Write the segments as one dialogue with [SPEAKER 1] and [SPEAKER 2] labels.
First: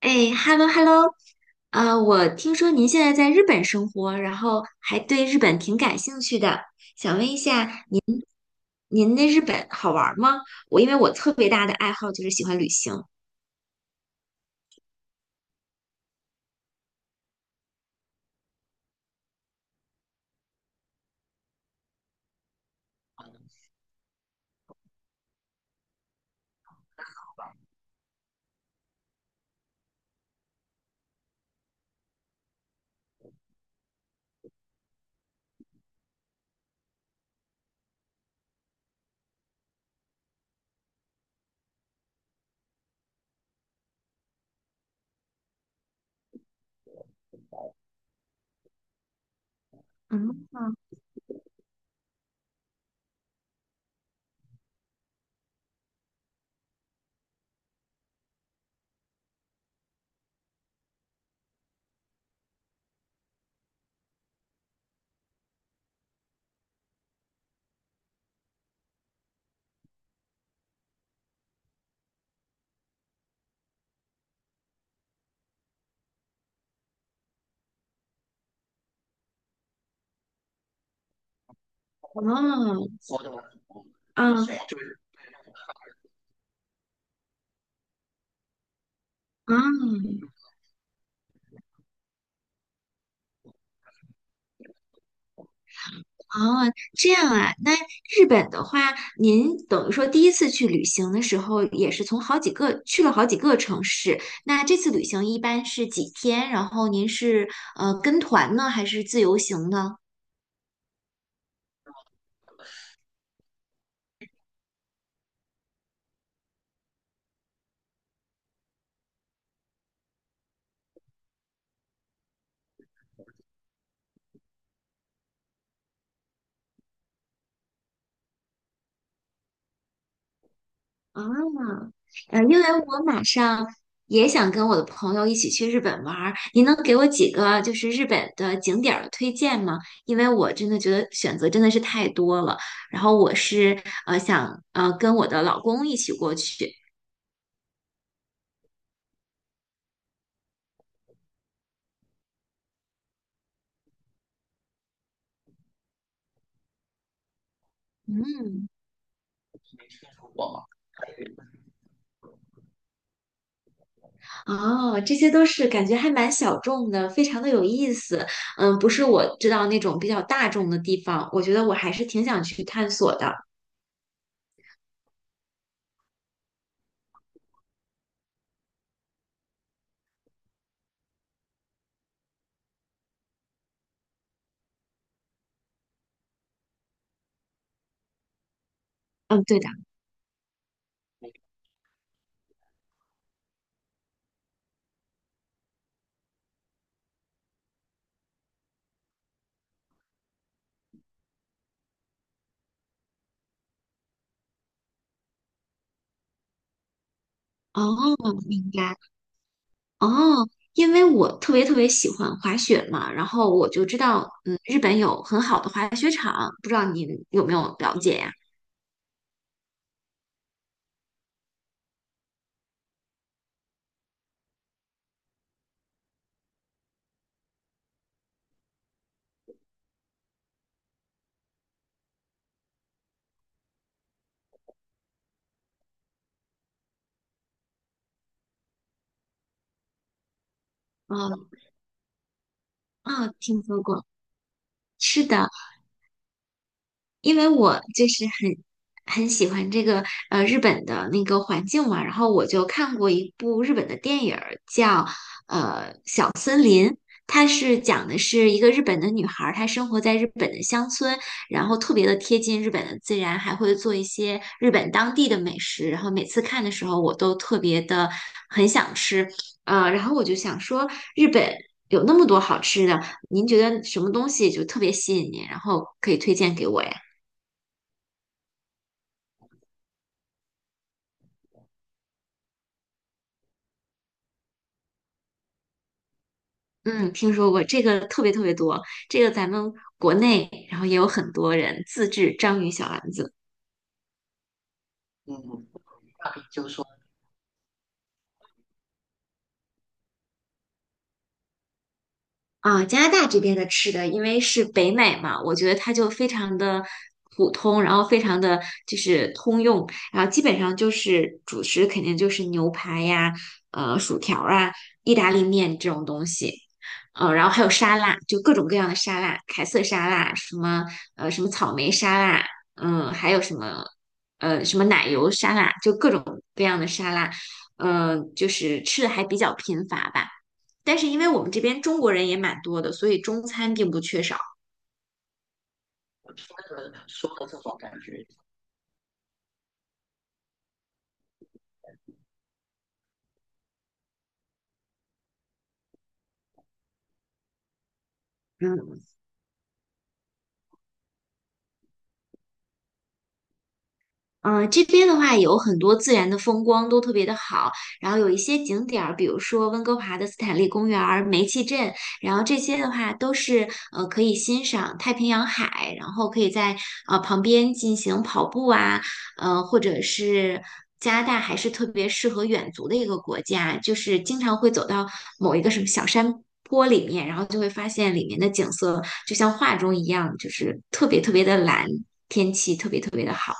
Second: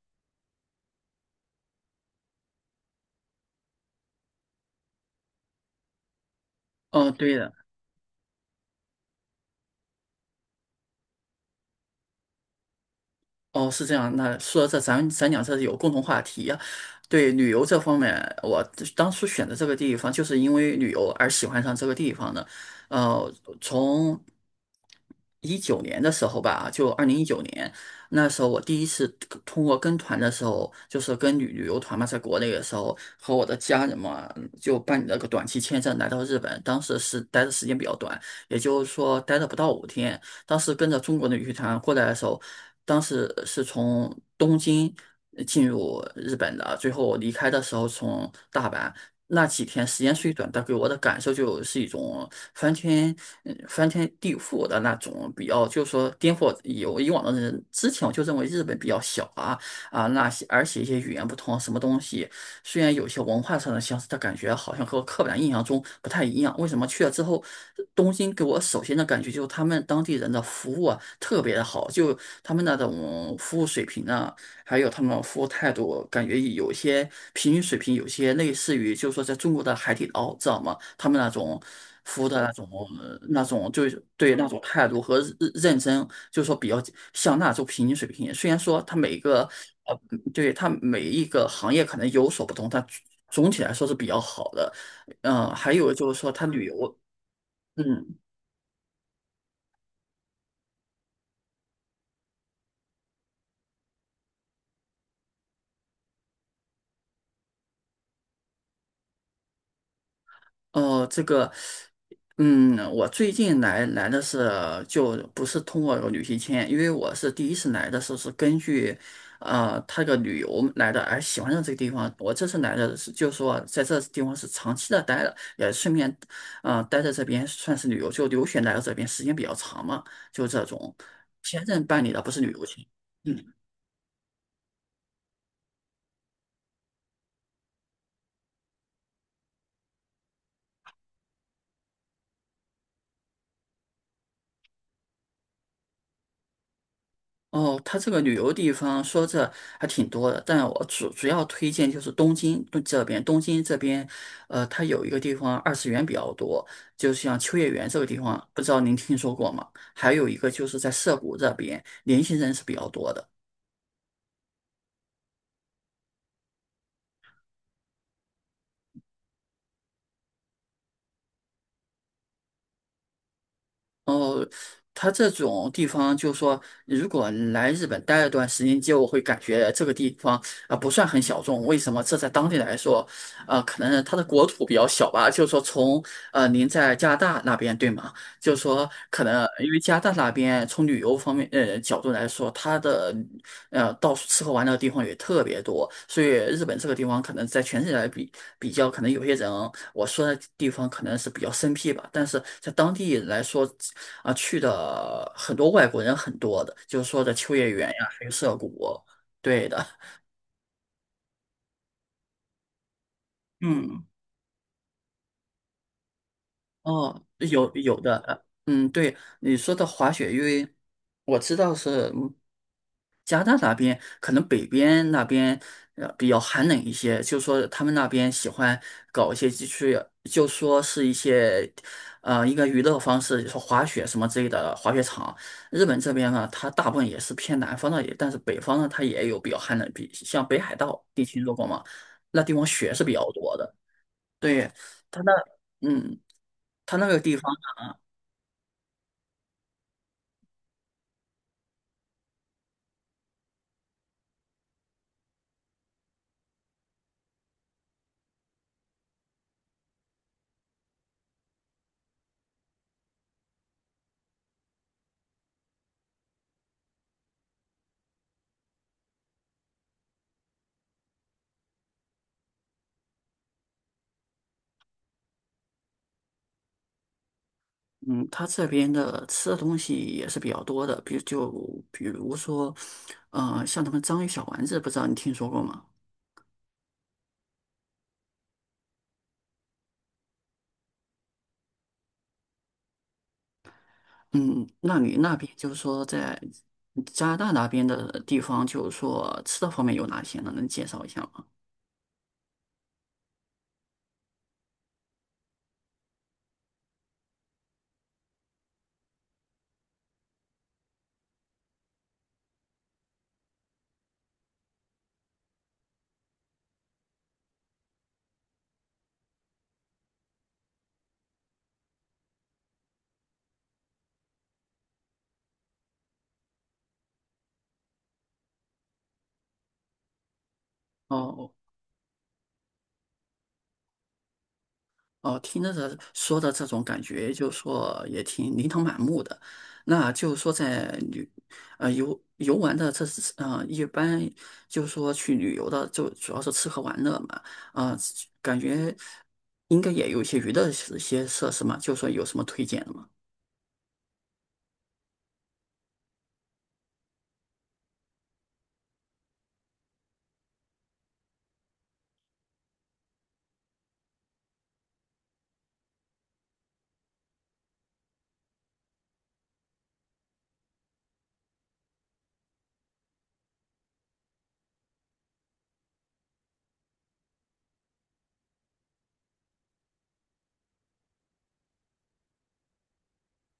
[SPEAKER 1] 哎，hello hello，我听说您现在在日本生活，然后还对日本挺感兴趣的，
[SPEAKER 2] 哦，
[SPEAKER 1] 想问
[SPEAKER 2] 对
[SPEAKER 1] 一
[SPEAKER 2] 的。
[SPEAKER 1] 下，您那日本好玩儿吗？我因为我特别大的爱好就是喜欢旅行。
[SPEAKER 2] 哦，是这样。那说到这，咱俩这是有共同话题呀。对旅游这方面，我当初选择这个地方，就是因为旅游而喜欢上这个地方的。呃，从一九年的时候吧，就2019年，那时候我第一次跟通过跟团的时候，就是跟旅游团嘛，在国内的时候，和我的家人嘛，就办理了个短期签证来到日本。当时是待的时间比较短，也就是说待了不到5天。当时跟着中国的羽团过来的时候，当时是从东京进入日本的，最后离开的时候从大阪。那几天时间虽短，
[SPEAKER 1] 嗯。
[SPEAKER 2] 但给我的感受就是一种翻天、翻天地覆的那种，比较就是说颠覆有以往的人之前，我就认为日本比较小啊啊，那些而且一些语言不通，什么东西虽然有些文化上的相似，但感觉好像和我刻板印象中不太一样。为什么去了之后，东京给我首先的感觉就是他们当地人的服务啊特别的好，就他们那种服务水平呢。还有他们的服务态度，感觉有些平均水平，有些类似于就是说在中国的海底捞，知道吗？他们那种服务的那种
[SPEAKER 1] 哦。
[SPEAKER 2] 那种就是对那
[SPEAKER 1] 嗯。
[SPEAKER 2] 种态度和认真，就是说比较像那种平均水平。虽然说它每一个嗯
[SPEAKER 1] 嗯。
[SPEAKER 2] 对它每一个行业可能有所不同，但总体来说是比较好的。嗯、还有就是说它旅
[SPEAKER 1] 哦，
[SPEAKER 2] 游，
[SPEAKER 1] 这样啊。那
[SPEAKER 2] 嗯。
[SPEAKER 1] 日本的话，您等于说第一次去旅行的时候，也是从好几个去了好几个城市。那这次旅行一般是几天？然后您是跟团呢，还是自由行呢？
[SPEAKER 2] 哦，这个，我最近来的是就不是通过旅行签，因为我是第一次来的时候是根据，他个旅游来的，而喜欢上这个地方。我这次来的是就是说在这地方是长期的待了，也顺便，啊，待在这边算是旅游，就留学来到这边时间比较长嘛，就这种。签证
[SPEAKER 1] 啊，
[SPEAKER 2] 办理的不是旅
[SPEAKER 1] 因为
[SPEAKER 2] 游签。
[SPEAKER 1] 我马
[SPEAKER 2] 嗯。
[SPEAKER 1] 上也想跟我的朋友一起去日本玩儿，您能给我几个就是日本的景点儿的推荐吗？因为我真的觉得选择真的是太多了，然后我是想跟我的老公一起过去。
[SPEAKER 2] 哦，它这个旅游地方说这还挺多的，但我主要推荐就是东京东这边，东京这边，它有一个地方二次元比较多，就像秋叶原这个地方，不
[SPEAKER 1] 嗯。
[SPEAKER 2] 知道您听说过吗？还有一个就是在涩谷这边，年轻人是比较多的。
[SPEAKER 1] 哦，这些都是感觉还蛮小众的，非常的有意思。嗯，不是我知道那种比较大众的地方，我觉得我还是挺想去探索的。
[SPEAKER 2] 哦，他这种地方，就说，如果来日本待了段时间，就会感觉这个地方啊、不算很小众。为什么？这在当地来说，啊、可能它的国土比较小吧。就是说从，您在加拿大那边对吗？就是说，可
[SPEAKER 1] 嗯，
[SPEAKER 2] 能
[SPEAKER 1] 对的。
[SPEAKER 2] 因为加拿大那边从旅游方面角度来说，它的到处吃喝玩乐的地方也特别多，所以日本这个地方可能在全世界来比较，可能有些人我说的地方可能是比较生僻吧，但是在当地来说啊、去的很多外国人很多的，就是说的秋叶原呀，
[SPEAKER 1] 哦，
[SPEAKER 2] 还有涩
[SPEAKER 1] 明
[SPEAKER 2] 谷，
[SPEAKER 1] 白。
[SPEAKER 2] 对的。
[SPEAKER 1] 哦，因为我特别特别喜欢滑雪嘛，然后我就知
[SPEAKER 2] 嗯。
[SPEAKER 1] 道，嗯，日本有很好的滑雪场，不知道您
[SPEAKER 2] 哦，
[SPEAKER 1] 有没
[SPEAKER 2] 有
[SPEAKER 1] 有了
[SPEAKER 2] 有的，
[SPEAKER 1] 解呀？
[SPEAKER 2] 对你说的滑雪，因为我知道是。加拿大那边可能北边那边比较寒冷一些，就说他们那边喜欢搞一些就是就说是一些一个娱乐方式，就是滑雪什么之类的滑雪场。日本这边呢，它大部分也是偏南方的，但是北方呢，它也有比较寒冷，比像北海道地区
[SPEAKER 1] 嗯。
[SPEAKER 2] 如果嘛，那地方雪是比
[SPEAKER 1] 啊，
[SPEAKER 2] 较多
[SPEAKER 1] 听
[SPEAKER 2] 的。
[SPEAKER 1] 说过。
[SPEAKER 2] 对，它
[SPEAKER 1] 是
[SPEAKER 2] 那。
[SPEAKER 1] 的，
[SPEAKER 2] 嗯，它那个地
[SPEAKER 1] 因为
[SPEAKER 2] 方。
[SPEAKER 1] 我就是很喜欢这个日本的那个环境嘛，然后我就看过一部日本的电影儿叫它是讲的是一个日本的女孩儿，她生活在日本的乡村，然后特别的贴近日本的自然，还会做一些日本当地的美食。然后每次看的时候，我都特别的很想吃，然后我就想说，日本有那么多好吃的，您觉得什么东西就特别吸引您，然后可以推荐给我呀？
[SPEAKER 2] 嗯，他这边的吃的东西也是比较多的，比如说，嗯，像他们章鱼小丸子，不知道你听说过吗？
[SPEAKER 1] 嗯，听说过这个特别特别多，这个咱们国内然后也有很多人自制章鱼小丸子。
[SPEAKER 2] 嗯，那你那边就是说在加拿大那边的地方，就是说吃的方面有哪些呢？能介绍一下吗？
[SPEAKER 1] 啊，加拿大这边的吃的，因为是北美嘛，我觉得它就非常的普通，然后非常的就是通用，然后基本上就是主食肯定就是牛排呀、薯条啊、意大利面这种东西，然后还有沙拉，就各种各样的沙拉，凯撒沙拉，什么什么草莓沙拉，嗯、还有什么什么奶油沙拉，就各种各样的沙拉，嗯、就是吃的还比较贫乏吧。但是因为我
[SPEAKER 2] 哦。
[SPEAKER 1] 们这边中国人也蛮多的，所以中餐并不缺少。
[SPEAKER 2] 哦，听着这说的这种感觉，就说也挺琳琅满目的。那就是说在旅，游玩的这是一般就是说去旅游的，就主要是吃喝玩乐嘛。啊、感觉
[SPEAKER 1] 嗯。
[SPEAKER 2] 应该也有一些娱乐一些设施嘛，就说有什么推荐的吗？
[SPEAKER 1] 嗯，这边的话有很多自然的风光都特别的好，然后有一些景点儿，比如说温哥华的斯坦利公园儿、煤气镇，然后这些的话都是可以欣赏太平洋海，然后可以在旁边进行跑步啊，或者是加拿大还是特别适合远足的一个国家，就是经常会走到某一个什么小山坡里面，然后就会发现里面的景色就像画中一样，就是特别特别的蓝，天气特别特别的好。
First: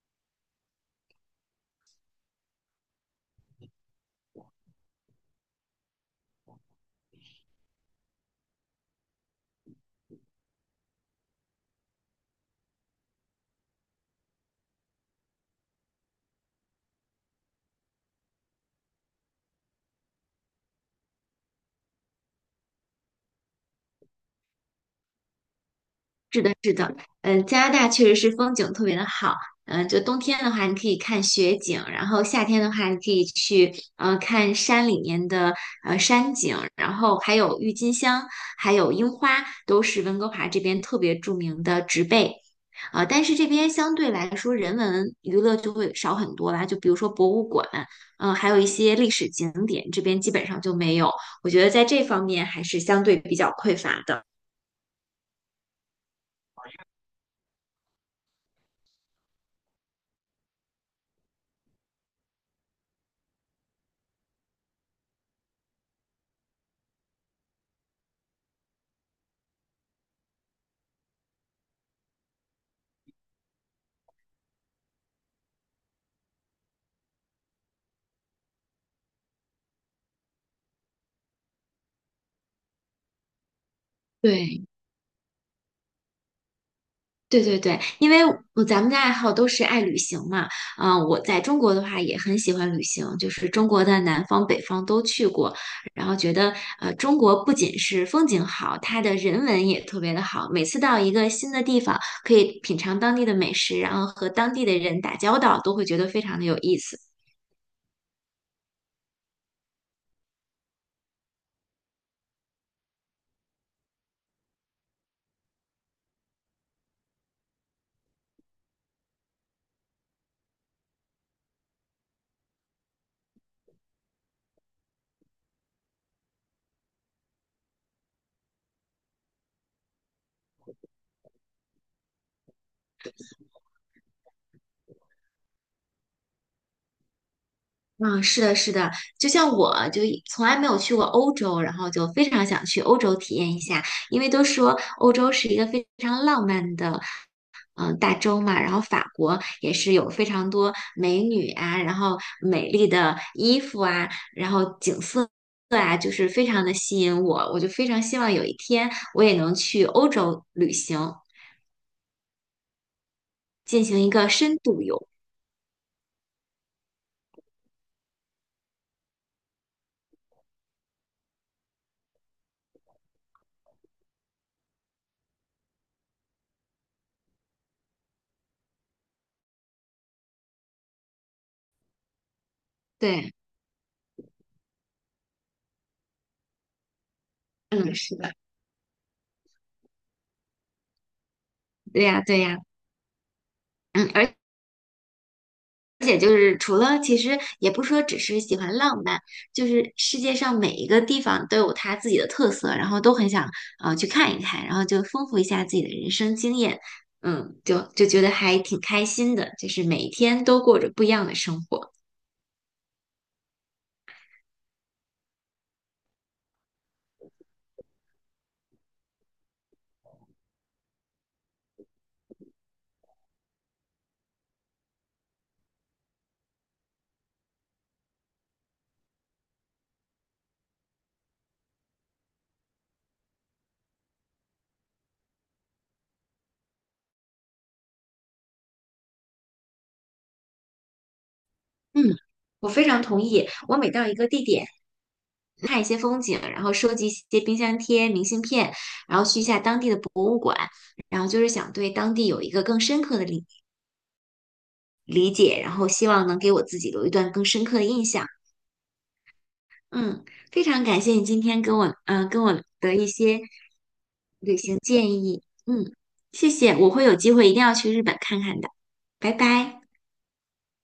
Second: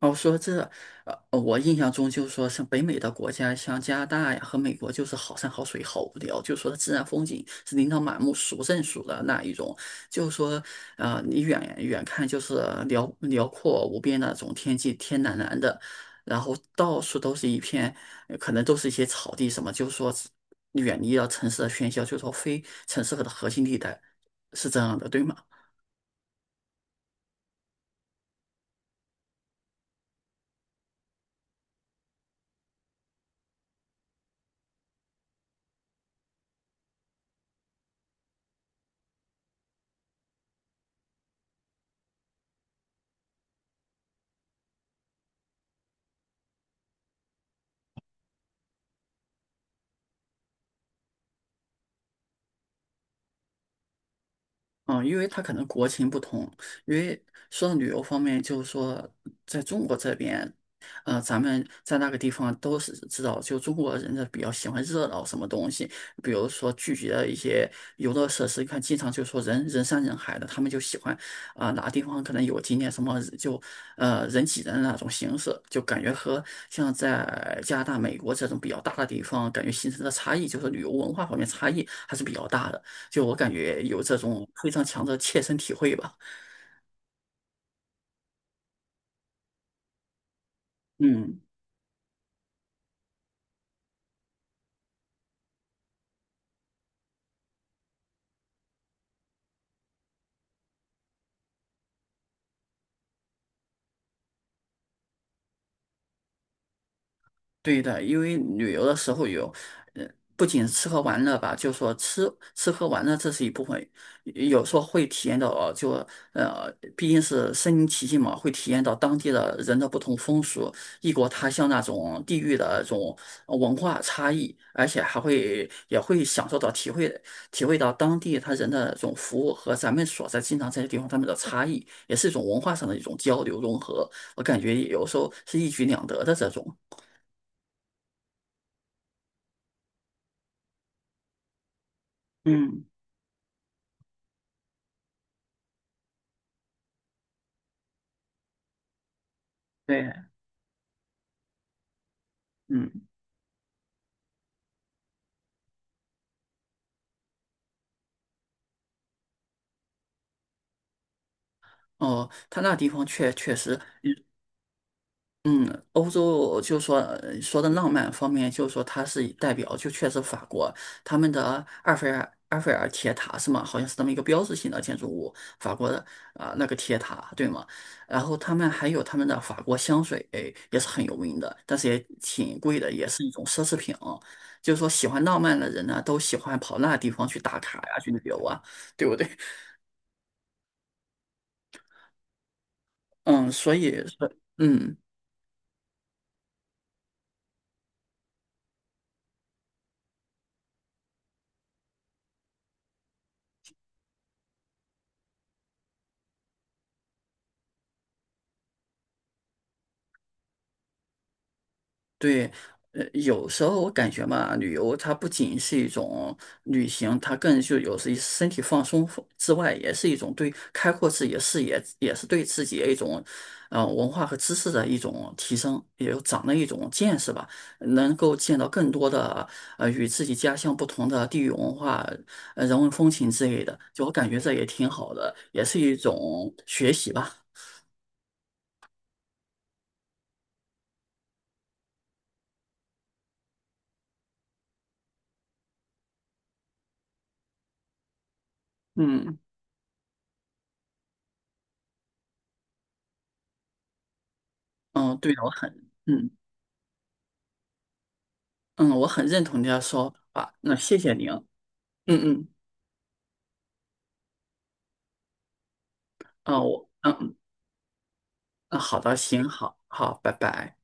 [SPEAKER 2] 哦，说这，我印象中就是说，像北美的国家，像加拿大呀和美国，就是好山好水，好无聊，就是说自然风景是琳琅满目、数不胜数的那一种。就是说，你远远看就是辽阔无边那种天际，天蓝蓝的，然后到处都是一片，可能都是一些草地什么，就是说远离了城市的喧嚣，就是说非城市的核心地带，是这样的，对吗？
[SPEAKER 1] 嗯，加拿大确实是风景特别的好。嗯，就冬天的话，你可以看雪景；然后夏天的话，你可以去嗯看山里面的山景，然后还有郁金香，还有樱花，都是温哥华这边特别著名的植被。啊。但是这边相对来说，人文娱乐就会少很多啦。就比如说博物馆，嗯、还有一些历史景点，这边基本上就没有。我觉得在这方面还是相对比较匮乏的。
[SPEAKER 2] 嗯，因为他可能国情不同，因为说到旅游方面，就是说在中国这边，咱们在那个地方都是知道，就中国人呢比较喜欢热闹什么东西，比如说聚集的一些游乐设施，你看经常就说人山人海的，他们就喜欢啊、哪个地方可能有景点什么就人挤人的那种形式，就感觉和像在加拿大、美国这种比较大的地方，感觉形成的差异，就是旅游文化方面差异还是比较大的。就我感觉有这种
[SPEAKER 1] 对，
[SPEAKER 2] 非常强的切身体会吧。
[SPEAKER 1] 对对对，因为我咱们的爱好都是爱旅行嘛，嗯、我
[SPEAKER 2] 嗯，
[SPEAKER 1] 在中国的话也很喜欢旅行，就是中国的南方、北方都去过，然后觉得中国不仅是风景好，它的人文也特别的好。每次到一个新的地方，可以品尝当地的美食，然后和当地的人打交道，都会觉得非常的有意思。
[SPEAKER 2] 对的，因为旅游的时候有，呃，不仅吃喝玩乐吧，就说吃喝玩乐这是一部分，有时候会体验到，呃就呃，毕竟是身临其境嘛，会体验到当地的人的不同风俗、异国他乡那种地域的这种文化差异，而且还会也会享受到、体会到当地他人的这种服务和咱们所在经常在的地方他们的差异，也是一种文化上的一种交流融合，我感觉有时候是一举两得的这种。
[SPEAKER 1] 嗯，是的，是的，就像我就一从来没有去过欧洲，然后就非常想去
[SPEAKER 2] 嗯。
[SPEAKER 1] 欧洲体验一下，因为都说欧洲是一个非常浪漫的，嗯、大洲嘛，然后法国也是
[SPEAKER 2] 对。
[SPEAKER 1] 有非常多美女啊，然后美丽
[SPEAKER 2] 嗯。
[SPEAKER 1] 的衣服啊，然后景色啊，就是非常的吸引我，我就非常希望有一天我也能去欧洲旅行，
[SPEAKER 2] 哦，他那地方确实，
[SPEAKER 1] 进行一个深度游。
[SPEAKER 2] 嗯，欧洲就说说的浪漫方面，就是说它是代表，就确实法国他们的埃菲尔铁塔是吗？好像是那么一个标志性的建筑物，法国的啊、那个铁塔对吗？然后他们还有他们的法国香水也是很有名的，但是也挺贵的，也是一
[SPEAKER 1] 对，
[SPEAKER 2] 种奢侈品啊就是说喜欢浪漫的人呢，都喜欢跑那地方去打卡
[SPEAKER 1] 嗯，
[SPEAKER 2] 呀，去
[SPEAKER 1] 是
[SPEAKER 2] 旅
[SPEAKER 1] 的，
[SPEAKER 2] 游啊，对不对？
[SPEAKER 1] 对呀，对呀，
[SPEAKER 2] 嗯，所以
[SPEAKER 1] 嗯，
[SPEAKER 2] 说，
[SPEAKER 1] 而。
[SPEAKER 2] 嗯。
[SPEAKER 1] 而且就是除了，其实也不说只是喜欢浪漫，就是世界上每一个地方都有它自己的特色，然后都很想去看一看，然后就丰富一下自己的人生经验，嗯，就觉得还挺开心的，就是每一天都过着不一样的生活。
[SPEAKER 2] 对，有时候我感觉嘛，旅游它不仅是一种旅行，它更就有时身体放松之外，也是一种对开阔自己的视野，也是对自己的一种，文化和知识的一种提升，也有长了一种见识吧，能够见到更多的与自己家乡不同的地域文化、人文风情之类的，就我感觉这也挺好的，也是一种学习吧。
[SPEAKER 1] 嗯，我非常同意，我每到一个地点。看一些风景，然后收集一些冰箱贴、明信片，然后
[SPEAKER 2] 嗯。
[SPEAKER 1] 去一下当地的博物馆，然后就是想对当地有一个更深刻的
[SPEAKER 2] 嗯，
[SPEAKER 1] 理
[SPEAKER 2] 对的我
[SPEAKER 1] 解，
[SPEAKER 2] 很
[SPEAKER 1] 然后希望
[SPEAKER 2] 嗯。
[SPEAKER 1] 能给我自己留一段更深刻的印象。
[SPEAKER 2] 嗯，我很认同你的说
[SPEAKER 1] 嗯，
[SPEAKER 2] 法。
[SPEAKER 1] 非
[SPEAKER 2] 那
[SPEAKER 1] 常
[SPEAKER 2] 谢
[SPEAKER 1] 感谢
[SPEAKER 2] 谢
[SPEAKER 1] 你
[SPEAKER 2] 您。
[SPEAKER 1] 今
[SPEAKER 2] 嗯。
[SPEAKER 1] 天跟我，嗯、跟
[SPEAKER 2] 嗯，
[SPEAKER 1] 我的一些旅行建议。嗯，谢
[SPEAKER 2] 啊，
[SPEAKER 1] 谢，
[SPEAKER 2] 我
[SPEAKER 1] 我会有机会一定要去日本看看的。
[SPEAKER 2] 啊好的，
[SPEAKER 1] 拜
[SPEAKER 2] 行，好
[SPEAKER 1] 拜。
[SPEAKER 2] 好，拜拜。